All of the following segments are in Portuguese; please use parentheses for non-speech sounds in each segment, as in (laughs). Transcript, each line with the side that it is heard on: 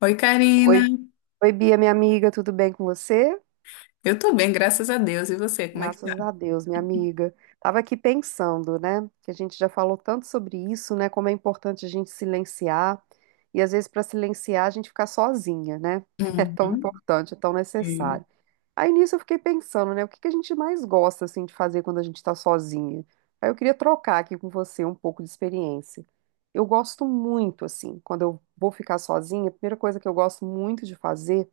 left: Oi, Karina.
right: Oi, Bia, minha amiga, tudo bem com você?
left: Eu tô bem, graças a Deus. E você, como é que tá?
right: Graças a Deus, minha amiga. Tava aqui pensando, né, que a gente já falou tanto sobre isso, né, como é importante a gente silenciar e às vezes para silenciar a gente ficar sozinha, né? (laughs) É tão
left: Uhum.
right: importante, é tão
left: Sim.
right: necessário. Aí nisso eu fiquei pensando, né, o que que a gente mais gosta assim de fazer quando a gente está sozinha? Aí eu queria trocar aqui com você um pouco de experiência. Eu gosto muito assim, quando eu vou ficar sozinha, a primeira coisa que eu gosto muito de fazer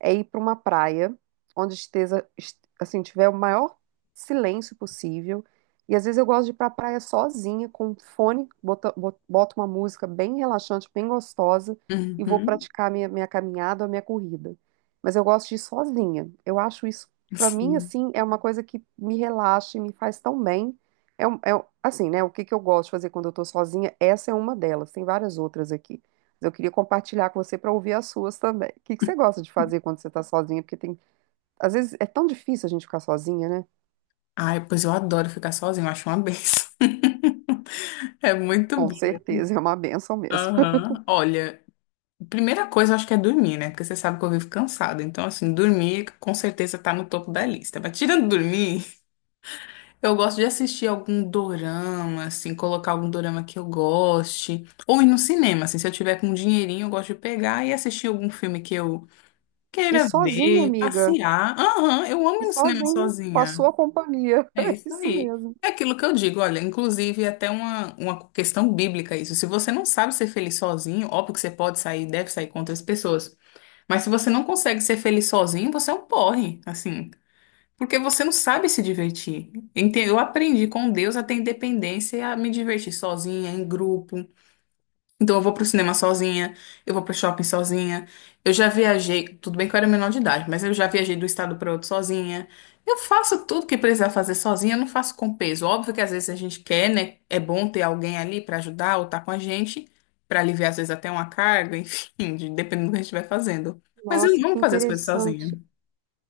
right: é ir para uma praia onde esteja, assim, tiver o maior silêncio possível. E às vezes eu gosto de ir para a praia sozinha, com um fone, boto uma música bem relaxante, bem gostosa, e vou
left: Uhum.
right: praticar minha caminhada ou minha corrida. Mas eu gosto de ir sozinha. Eu acho isso, para mim,
left: Sim.
right: assim, é uma coisa que me relaxa e me faz tão bem. É, é assim, né? O que que eu gosto de fazer quando eu tô sozinha? Essa é uma delas, tem várias outras aqui. Eu queria compartilhar com você para ouvir as suas também. O que que você gosta de fazer quando você está sozinha? Porque tem, às vezes é tão difícil a gente ficar sozinha, né?
left: Ai, pois eu adoro ficar sozinho. Eu acho uma benção. (laughs) É muito
right: Com
left: bom.
right: certeza, é uma benção mesmo. (laughs)
left: Aham. Olha, primeira coisa eu acho que é dormir, né? Porque você sabe que eu vivo cansada. Então, assim, dormir com certeza tá no topo da lista. Mas tirando dormir, eu gosto de assistir algum dorama, assim, colocar algum dorama que eu goste. Ou ir no cinema, assim, se eu tiver com um dinheirinho, eu gosto de pegar e assistir algum filme que eu
right: E
left: queira
right: sozinha,
left: ver,
right: amiga,
left: passear. Aham, eu amo
right: e
left: ir no cinema
right: sozinha, com a
left: sozinha.
right: sua companhia. (laughs)
left: É
right: É
left: isso
right: isso
left: aí.
right: mesmo.
left: É aquilo que eu digo, olha, inclusive é até uma questão bíblica isso. Se você não sabe ser feliz sozinho, óbvio que você pode sair, deve sair com outras pessoas. Mas se você não consegue ser feliz sozinho, você é um porre, assim. Porque você não sabe se divertir. Eu aprendi com Deus a ter independência e a me divertir sozinha, em grupo. Então eu vou pro cinema sozinha, eu vou pro shopping sozinha. Eu já viajei, tudo bem que eu era menor de idade, mas eu já viajei do estado para outro sozinha. Eu faço tudo que precisar fazer sozinha, eu não faço com peso. Óbvio que às vezes a gente quer, né? É bom ter alguém ali para ajudar ou tá com a gente, para aliviar às vezes até uma carga, (laughs) enfim, dependendo do que a gente vai fazendo. Mas eu
right: Nossa,
left: amo
right: que
left: fazer as coisas sozinha.
right: interessante.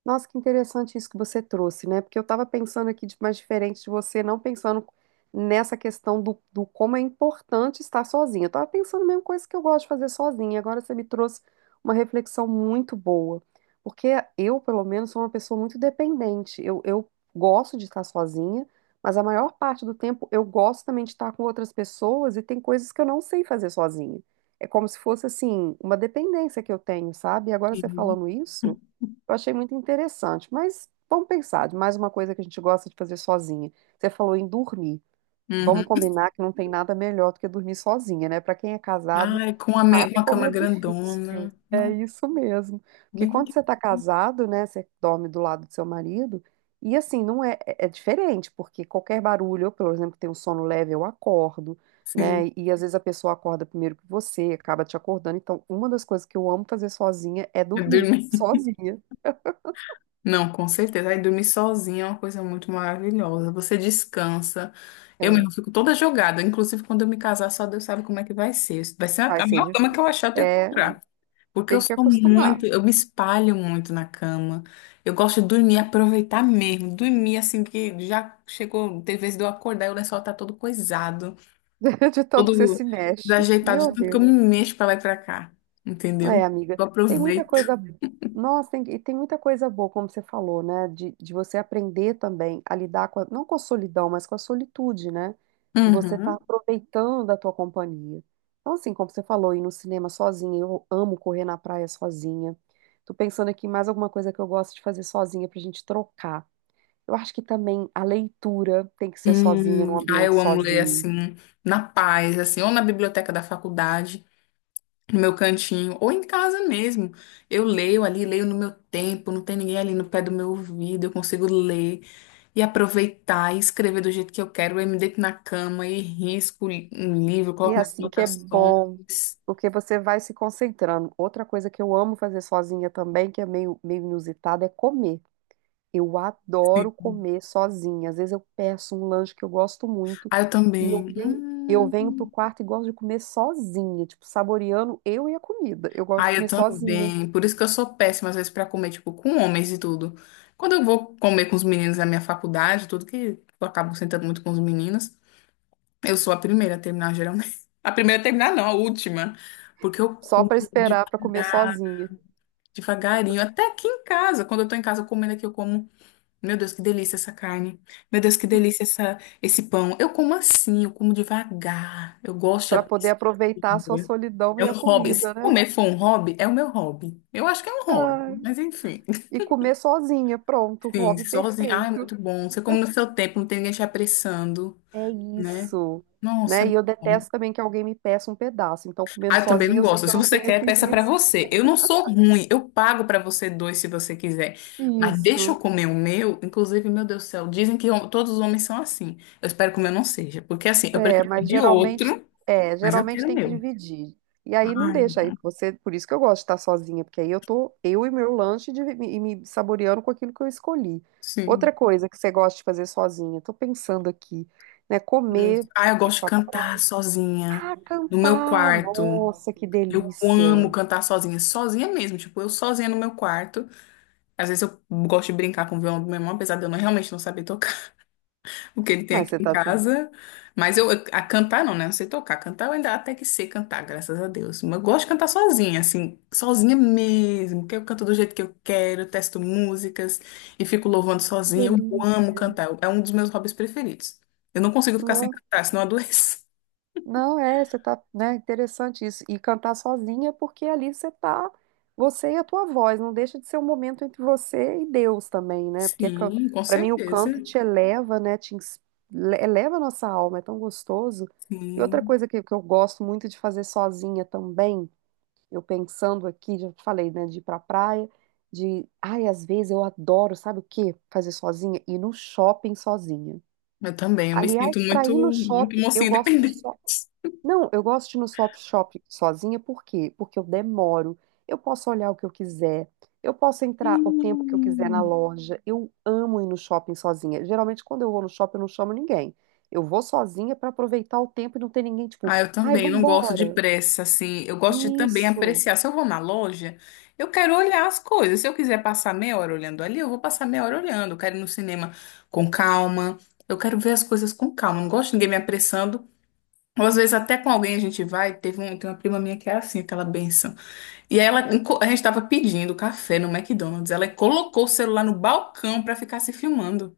right: Nossa, que interessante isso que você trouxe, né? Porque eu estava pensando aqui de mais diferente de você, não pensando nessa questão do, do como é importante estar sozinha. Eu estava pensando a mesma coisa que eu gosto de fazer sozinha. Agora você me trouxe uma reflexão muito boa. Porque eu, pelo menos, sou uma pessoa muito dependente. Eu gosto de estar sozinha, mas a maior parte do tempo eu gosto também de estar com outras pessoas e tem coisas que eu não sei fazer sozinha. É como se fosse, assim, uma dependência que eu tenho, sabe? E agora você
left: Sim.
right: falando isso. Eu achei muito interessante, mas vamos pensar de mais uma coisa que a gente gosta de fazer sozinha. Você falou em dormir.
left: Uhum.
right: Vamos combinar que não tem nada melhor do que dormir sozinha, né? Para quem é casado,
left: Ai, com a
right: sabe
left: uma
right: como
left: cama
right: é
left: grandona.
right: difícil. É
left: Não,
right: isso mesmo. Porque
left: bem
right: quando você está casado, né, você dorme do lado do seu marido, e assim, não é, é diferente, porque qualquer barulho, eu, por exemplo, tenho um sono leve, eu acordo,
left: assim.
right: né? E às vezes a pessoa acorda primeiro que você, acaba te acordando. Então, uma das coisas que eu amo fazer sozinha é
left: Eu
right: dormir,
left: dormi.
right: sozinha.
left: Não, com certeza. Aí dormir sozinha é uma coisa muito maravilhosa. Você descansa. Eu
right: É.
left: mesmo fico toda jogada. Inclusive, quando eu me casar, só Deus sabe como é que vai ser. Vai ser a
right: Vai
left: a
right: ser
left: maior cama que eu
right: difícil.
left: achar, eu tenho que
right: É,
left: comprar. Porque eu
right: tem que
left: sou
right: acostumar,
left: muito, eu me espalho muito na cama. Eu gosto de dormir, aproveitar mesmo. Dormir assim que já chegou, tem vezes de eu acordar e o lençol tá todo coisado.
right: (laughs) de tanto que você
left: Todo
right: se mexe.
left: desajeitado, de
right: Meu
left: tanto que eu
right: Deus.
left: me mexo pra lá e pra cá,
right: É,
left: entendeu?
right: amiga,
left: Eu
right: tem muita
left: aproveito.
right: coisa. Nossa, tem, e tem muita coisa boa, como você falou, né? De você aprender também a lidar com, não com a solidão, mas com a solitude, né? De você estar
left: Uhum.
right: aproveitando a tua companhia. Então, assim, como você falou, ir no cinema sozinha, eu amo correr na praia sozinha. Tô pensando aqui em mais alguma coisa que eu gosto de fazer sozinha pra gente trocar. Eu acho que também a leitura tem que ser sozinha, num ambiente
left: Eu amo ler
right: sozinho.
left: assim, na paz, assim, ou na biblioteca da faculdade, no meu cantinho, ou em casa mesmo. Eu leio ali, leio no meu tempo, não tem ninguém ali no pé do meu ouvido, eu consigo ler e aproveitar e escrever do jeito que eu quero. Eu me deito na cama e risco um livro,
right: E é
left: coloco minhas
right: assim que é
left: anotações.
right: bom, porque você vai se concentrando. Outra coisa que eu amo fazer sozinha também, que é meio inusitada, é comer. Eu
left: Sim.
right: adoro comer sozinha. Às vezes eu peço um lanche que eu gosto muito
left: Ah, eu
right: e
left: também.
right: eu venho pro
left: Hum.
right: quarto e gosto de comer sozinha, tipo, saboreando eu e a comida. Eu gosto de
left: Ai, eu
right: comer sozinha,
left: também. Por isso que eu sou péssima, às vezes, pra comer, tipo, com homens e tudo. Quando eu vou comer com os meninos da minha faculdade, tudo que eu acabo sentando muito com os meninos, eu sou a primeira a terminar, geralmente. (laughs) A primeira a terminar, não, a última. Porque eu
right: só
left: como
right: para esperar para comer
left: devagar,
right: sozinha,
left: devagarinho. Até aqui em casa, quando eu tô em casa comendo aqui, eu como. Meu Deus, que delícia essa carne. Meu Deus, que delícia esse pão. Eu como assim, eu como devagar. Eu gosto de
right: para poder
left: apreciar.
right: aproveitar a sua solidão
left: É
right: e
left: um
right: a
left: hobby. Se
right: comida, né?
left: comer for um hobby, é o meu hobby. Eu acho que é um hobby,
right: Ai.
left: mas enfim.
right: E comer sozinha. Pronto,
left: Sim,
right: hobby
left: sozinho. Ah, é
right: perfeito.
left: muito bom. Você come no seu tempo, não tem ninguém te apressando,
right: É
left: né?
right: isso.
left: Nossa, é
right: Né? E eu
left: muito bom.
right: detesto também que alguém me peça um pedaço. Então, comendo
left: Ah, eu também
right: sozinha,
left: não
right: eu sei
left: gosto.
right: que eu
left: Se
right: não
left: você
right: tenho
left: quer,
right: esse
left: peça pra
right: risco.
left: você. Eu não sou ruim. Eu pago pra você dois se você quiser. Mas deixa
right: Isso.
left: eu comer o meu. Inclusive, meu Deus do céu, dizem que todos os homens são assim. Eu espero que o meu não seja. Porque assim, eu
right: É,
left: prefiro
right: mas
left: pedir
right: geralmente,
left: outro, mas eu
right: geralmente
left: quero o
right: tem que
left: meu.
right: dividir. E aí não
left: Ai,
right: deixa aí você, por isso que eu gosto de estar sozinha, porque aí eu tô eu e meu lanche e me saboreando com aquilo que eu escolhi.
left: sim.
right: Outra coisa que você gosta de fazer sozinha, tô pensando aqui, né,
left: Muito.
right: comer,
left: Ah, eu
right: ir
left: gosto de cantar
right: praia,
left: sozinha,
right: ah,
left: no meu
right: cantar.
left: quarto.
right: Nossa, que
left: Eu
right: delícia.
left: amo cantar sozinha, sozinha mesmo. Tipo, eu sozinha no meu quarto. Às vezes eu gosto de brincar com o violão do meu irmão, apesar de eu não- realmente não saber tocar (laughs) o que ele tem
right: Mas
left: aqui
right: você
left: em
right: tá tendo.
left: casa. Mas a cantar não, né? Não sei tocar. Cantar eu ainda até que sei cantar, graças a Deus. Mas eu gosto de cantar sozinha, assim, sozinha mesmo. Porque eu canto do jeito que eu quero, eu testo músicas e fico louvando
right: Que
left: sozinha. Eu amo
right: delícia.
left: cantar. É um dos meus hobbies preferidos. Eu não consigo ficar sem
right: Nossa,
left: cantar, senão eu adoeço.
right: não é, você tá, né, interessante isso. E cantar sozinha, porque ali você tá, você e a tua voz, não deixa de ser um momento entre você e Deus também, né? Porque
left: Sim, com
right: para mim o
left: certeza.
right: canto te eleva, né, eleva a nossa alma, é tão gostoso. E outra
left: Sim.
right: coisa que eu gosto muito de fazer sozinha também, eu pensando aqui, já te falei, né, de ir pra praia, de, ai, às vezes eu adoro, sabe o quê? Fazer sozinha, ir no shopping sozinha.
left: Eu também, eu me
right: Aliás,
left: sinto
right: para
left: muito,
right: ir no
left: muito
right: shopping, eu
left: mocinha
right: gosto de
left: independente.
right: só. Não, eu gosto de ir no shopping sozinha, por quê? Porque eu demoro, eu posso olhar o que eu quiser, eu posso entrar o tempo que eu quiser na
left: Hum.
right: loja. Eu amo ir no shopping sozinha. Geralmente, quando eu vou no shopping, eu não chamo ninguém. Eu vou sozinha para aproveitar o tempo e não ter ninguém, tipo,
left: Ah, eu
right: ai,
left: também não gosto de
right: vambora.
left: pressa, assim. Eu gosto de também
right: Isso.
left: apreciar. Se eu vou na loja, eu quero olhar as coisas. Se eu quiser passar meia hora olhando ali, eu vou passar meia hora olhando. Eu quero ir no cinema com calma. Eu quero ver as coisas com calma. Não gosto de ninguém me apressando. Ou às vezes até com alguém a gente vai. Teve tem uma prima minha que é assim, aquela benção. E aí a gente tava pedindo café no McDonald's. Ela colocou o celular no balcão pra ficar se filmando.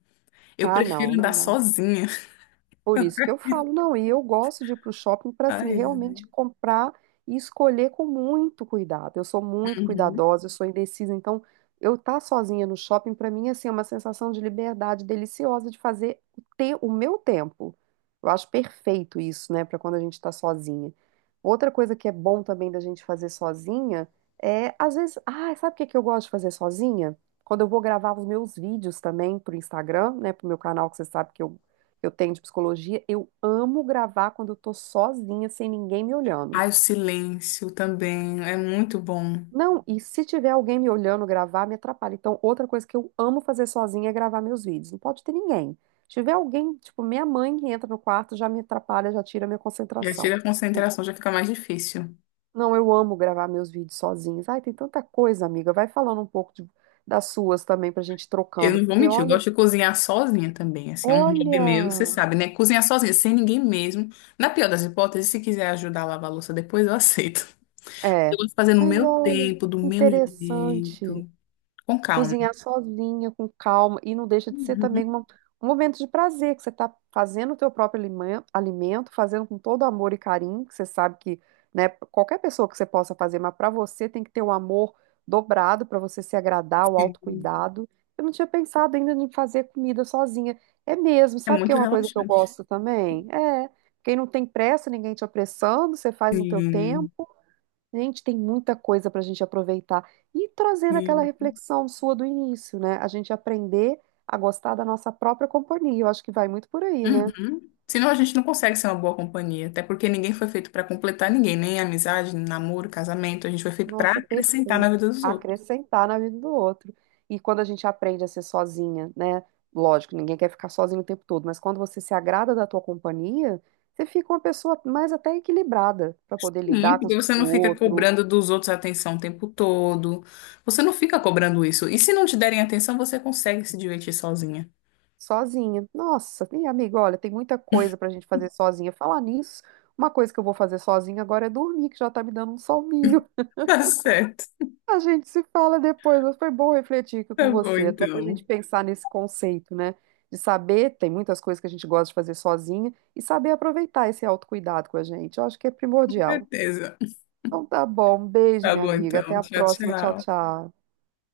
left: Eu
right: Ah,
left: prefiro
right: não, não
left: andar
right: dá.
left: sozinha. (laughs)
right: Por isso que eu falo, não, e eu gosto de ir para o shopping para assim
left: Ai,
right: realmente comprar e escolher com muito cuidado. Eu sou muito
left: uhum.
right: cuidadosa, eu sou indecisa, então eu estar tá sozinha no shopping para mim assim é uma sensação de liberdade deliciosa de fazer o meu tempo. Eu acho perfeito isso, né, para quando a gente está sozinha. Outra coisa que é bom também da gente fazer sozinha é às vezes, ah, sabe o que que eu gosto de fazer sozinha? Quando eu vou gravar os meus vídeos também para o Instagram, né, para o meu canal que você sabe que eu tenho de psicologia, eu amo gravar quando eu tô sozinha, sem ninguém me olhando.
left: Ai, o silêncio também é muito bom.
right: Não, e se tiver alguém me olhando gravar, me atrapalha. Então, outra coisa que eu amo fazer sozinha é gravar meus vídeos. Não pode ter ninguém. Se tiver alguém, tipo, minha mãe que entra no quarto, já me atrapalha, já tira a minha
left: Já
right: concentração.
left: tira a concentração, já fica mais difícil.
right: Não, eu amo gravar meus vídeos sozinhos. Ai, tem tanta coisa, amiga. Vai falando um pouco das suas também pra gente ir
left: Eu
right: trocando,
left: não vou
right: porque
left: mentir, eu
right: olha,
left: gosto de cozinhar sozinha também. Assim, é um hobby meu, você
right: olha,
left: sabe, né? Cozinhar sozinha, sem ninguém mesmo. Na pior das hipóteses, se quiser ajudar a lavar a louça depois, eu aceito. Eu
right: é,
left: gosto de fazer no
right: mas
left: meu
right: olha,
left: tempo, do
right: que
left: meu
right: interessante.
left: jeito, com calma.
right: Cozinhar sozinha, com calma, e não deixa de ser
left: Uhum.
right: também um momento de prazer, que você está fazendo o teu próprio alimento, fazendo com todo amor e carinho, que você sabe que, né, qualquer pessoa que você possa fazer, mas para você tem que ter o amor dobrado para você se agradar, o autocuidado. Eu não tinha pensado ainda em fazer comida sozinha. É mesmo,
left: É
right: sabe que é
left: muito
right: uma coisa que eu
left: relaxante.
right: gosto também? É, quem não tem pressa, ninguém te apressando, você faz no teu
left: Sim,
right: tempo. Gente, tem muita coisa para a gente aproveitar. E trazendo aquela
left: sim.
right: reflexão sua do início, né? A gente aprender a gostar da nossa própria companhia. Eu acho que vai muito por aí, né?
left: Uhum. Senão a gente não consegue ser uma boa companhia, até porque ninguém foi feito para completar ninguém, nem amizade, nem namoro, casamento. A gente foi feito para
right: Nossa,
left: acrescentar na
right: perfeito.
left: vida dos outros.
right: Acrescentar na vida do outro. E quando a gente aprende a ser sozinha, né? Lógico, ninguém quer ficar sozinho o tempo todo, mas quando você se agrada da tua companhia, você fica uma pessoa mais até equilibrada para poder
left: Sim,
right: lidar com
left: porque você
right: com
left: não
right: o
left: fica
right: outro
left: cobrando dos outros atenção o tempo todo. Você não fica cobrando isso. E se não te derem atenção, você consegue se divertir sozinha. (laughs)
right: sozinha. Nossa, e amiga, olha, tem muita coisa pra gente fazer sozinha. Falar nisso, uma coisa que eu vou fazer sozinha agora é dormir, que já tá me dando um soninho. (laughs)
left: Tá certo.
right: A gente se fala depois, mas foi bom refletir aqui
left: Tá
right: com
left: bom,
right: você, até pra gente
left: então.
right: pensar nesse conceito, né? De saber, tem muitas coisas que a gente gosta de fazer sozinha, e saber aproveitar esse autocuidado com a gente. Eu acho que é
left: Com
right: primordial.
left: certeza.
right: Então tá bom, um beijo,
left: Tá
right: minha
left: bom,
right: amiga. Até
left: então.
right: a
left: Tchau,
right: próxima. Tchau,
left: tchau.
right: tchau.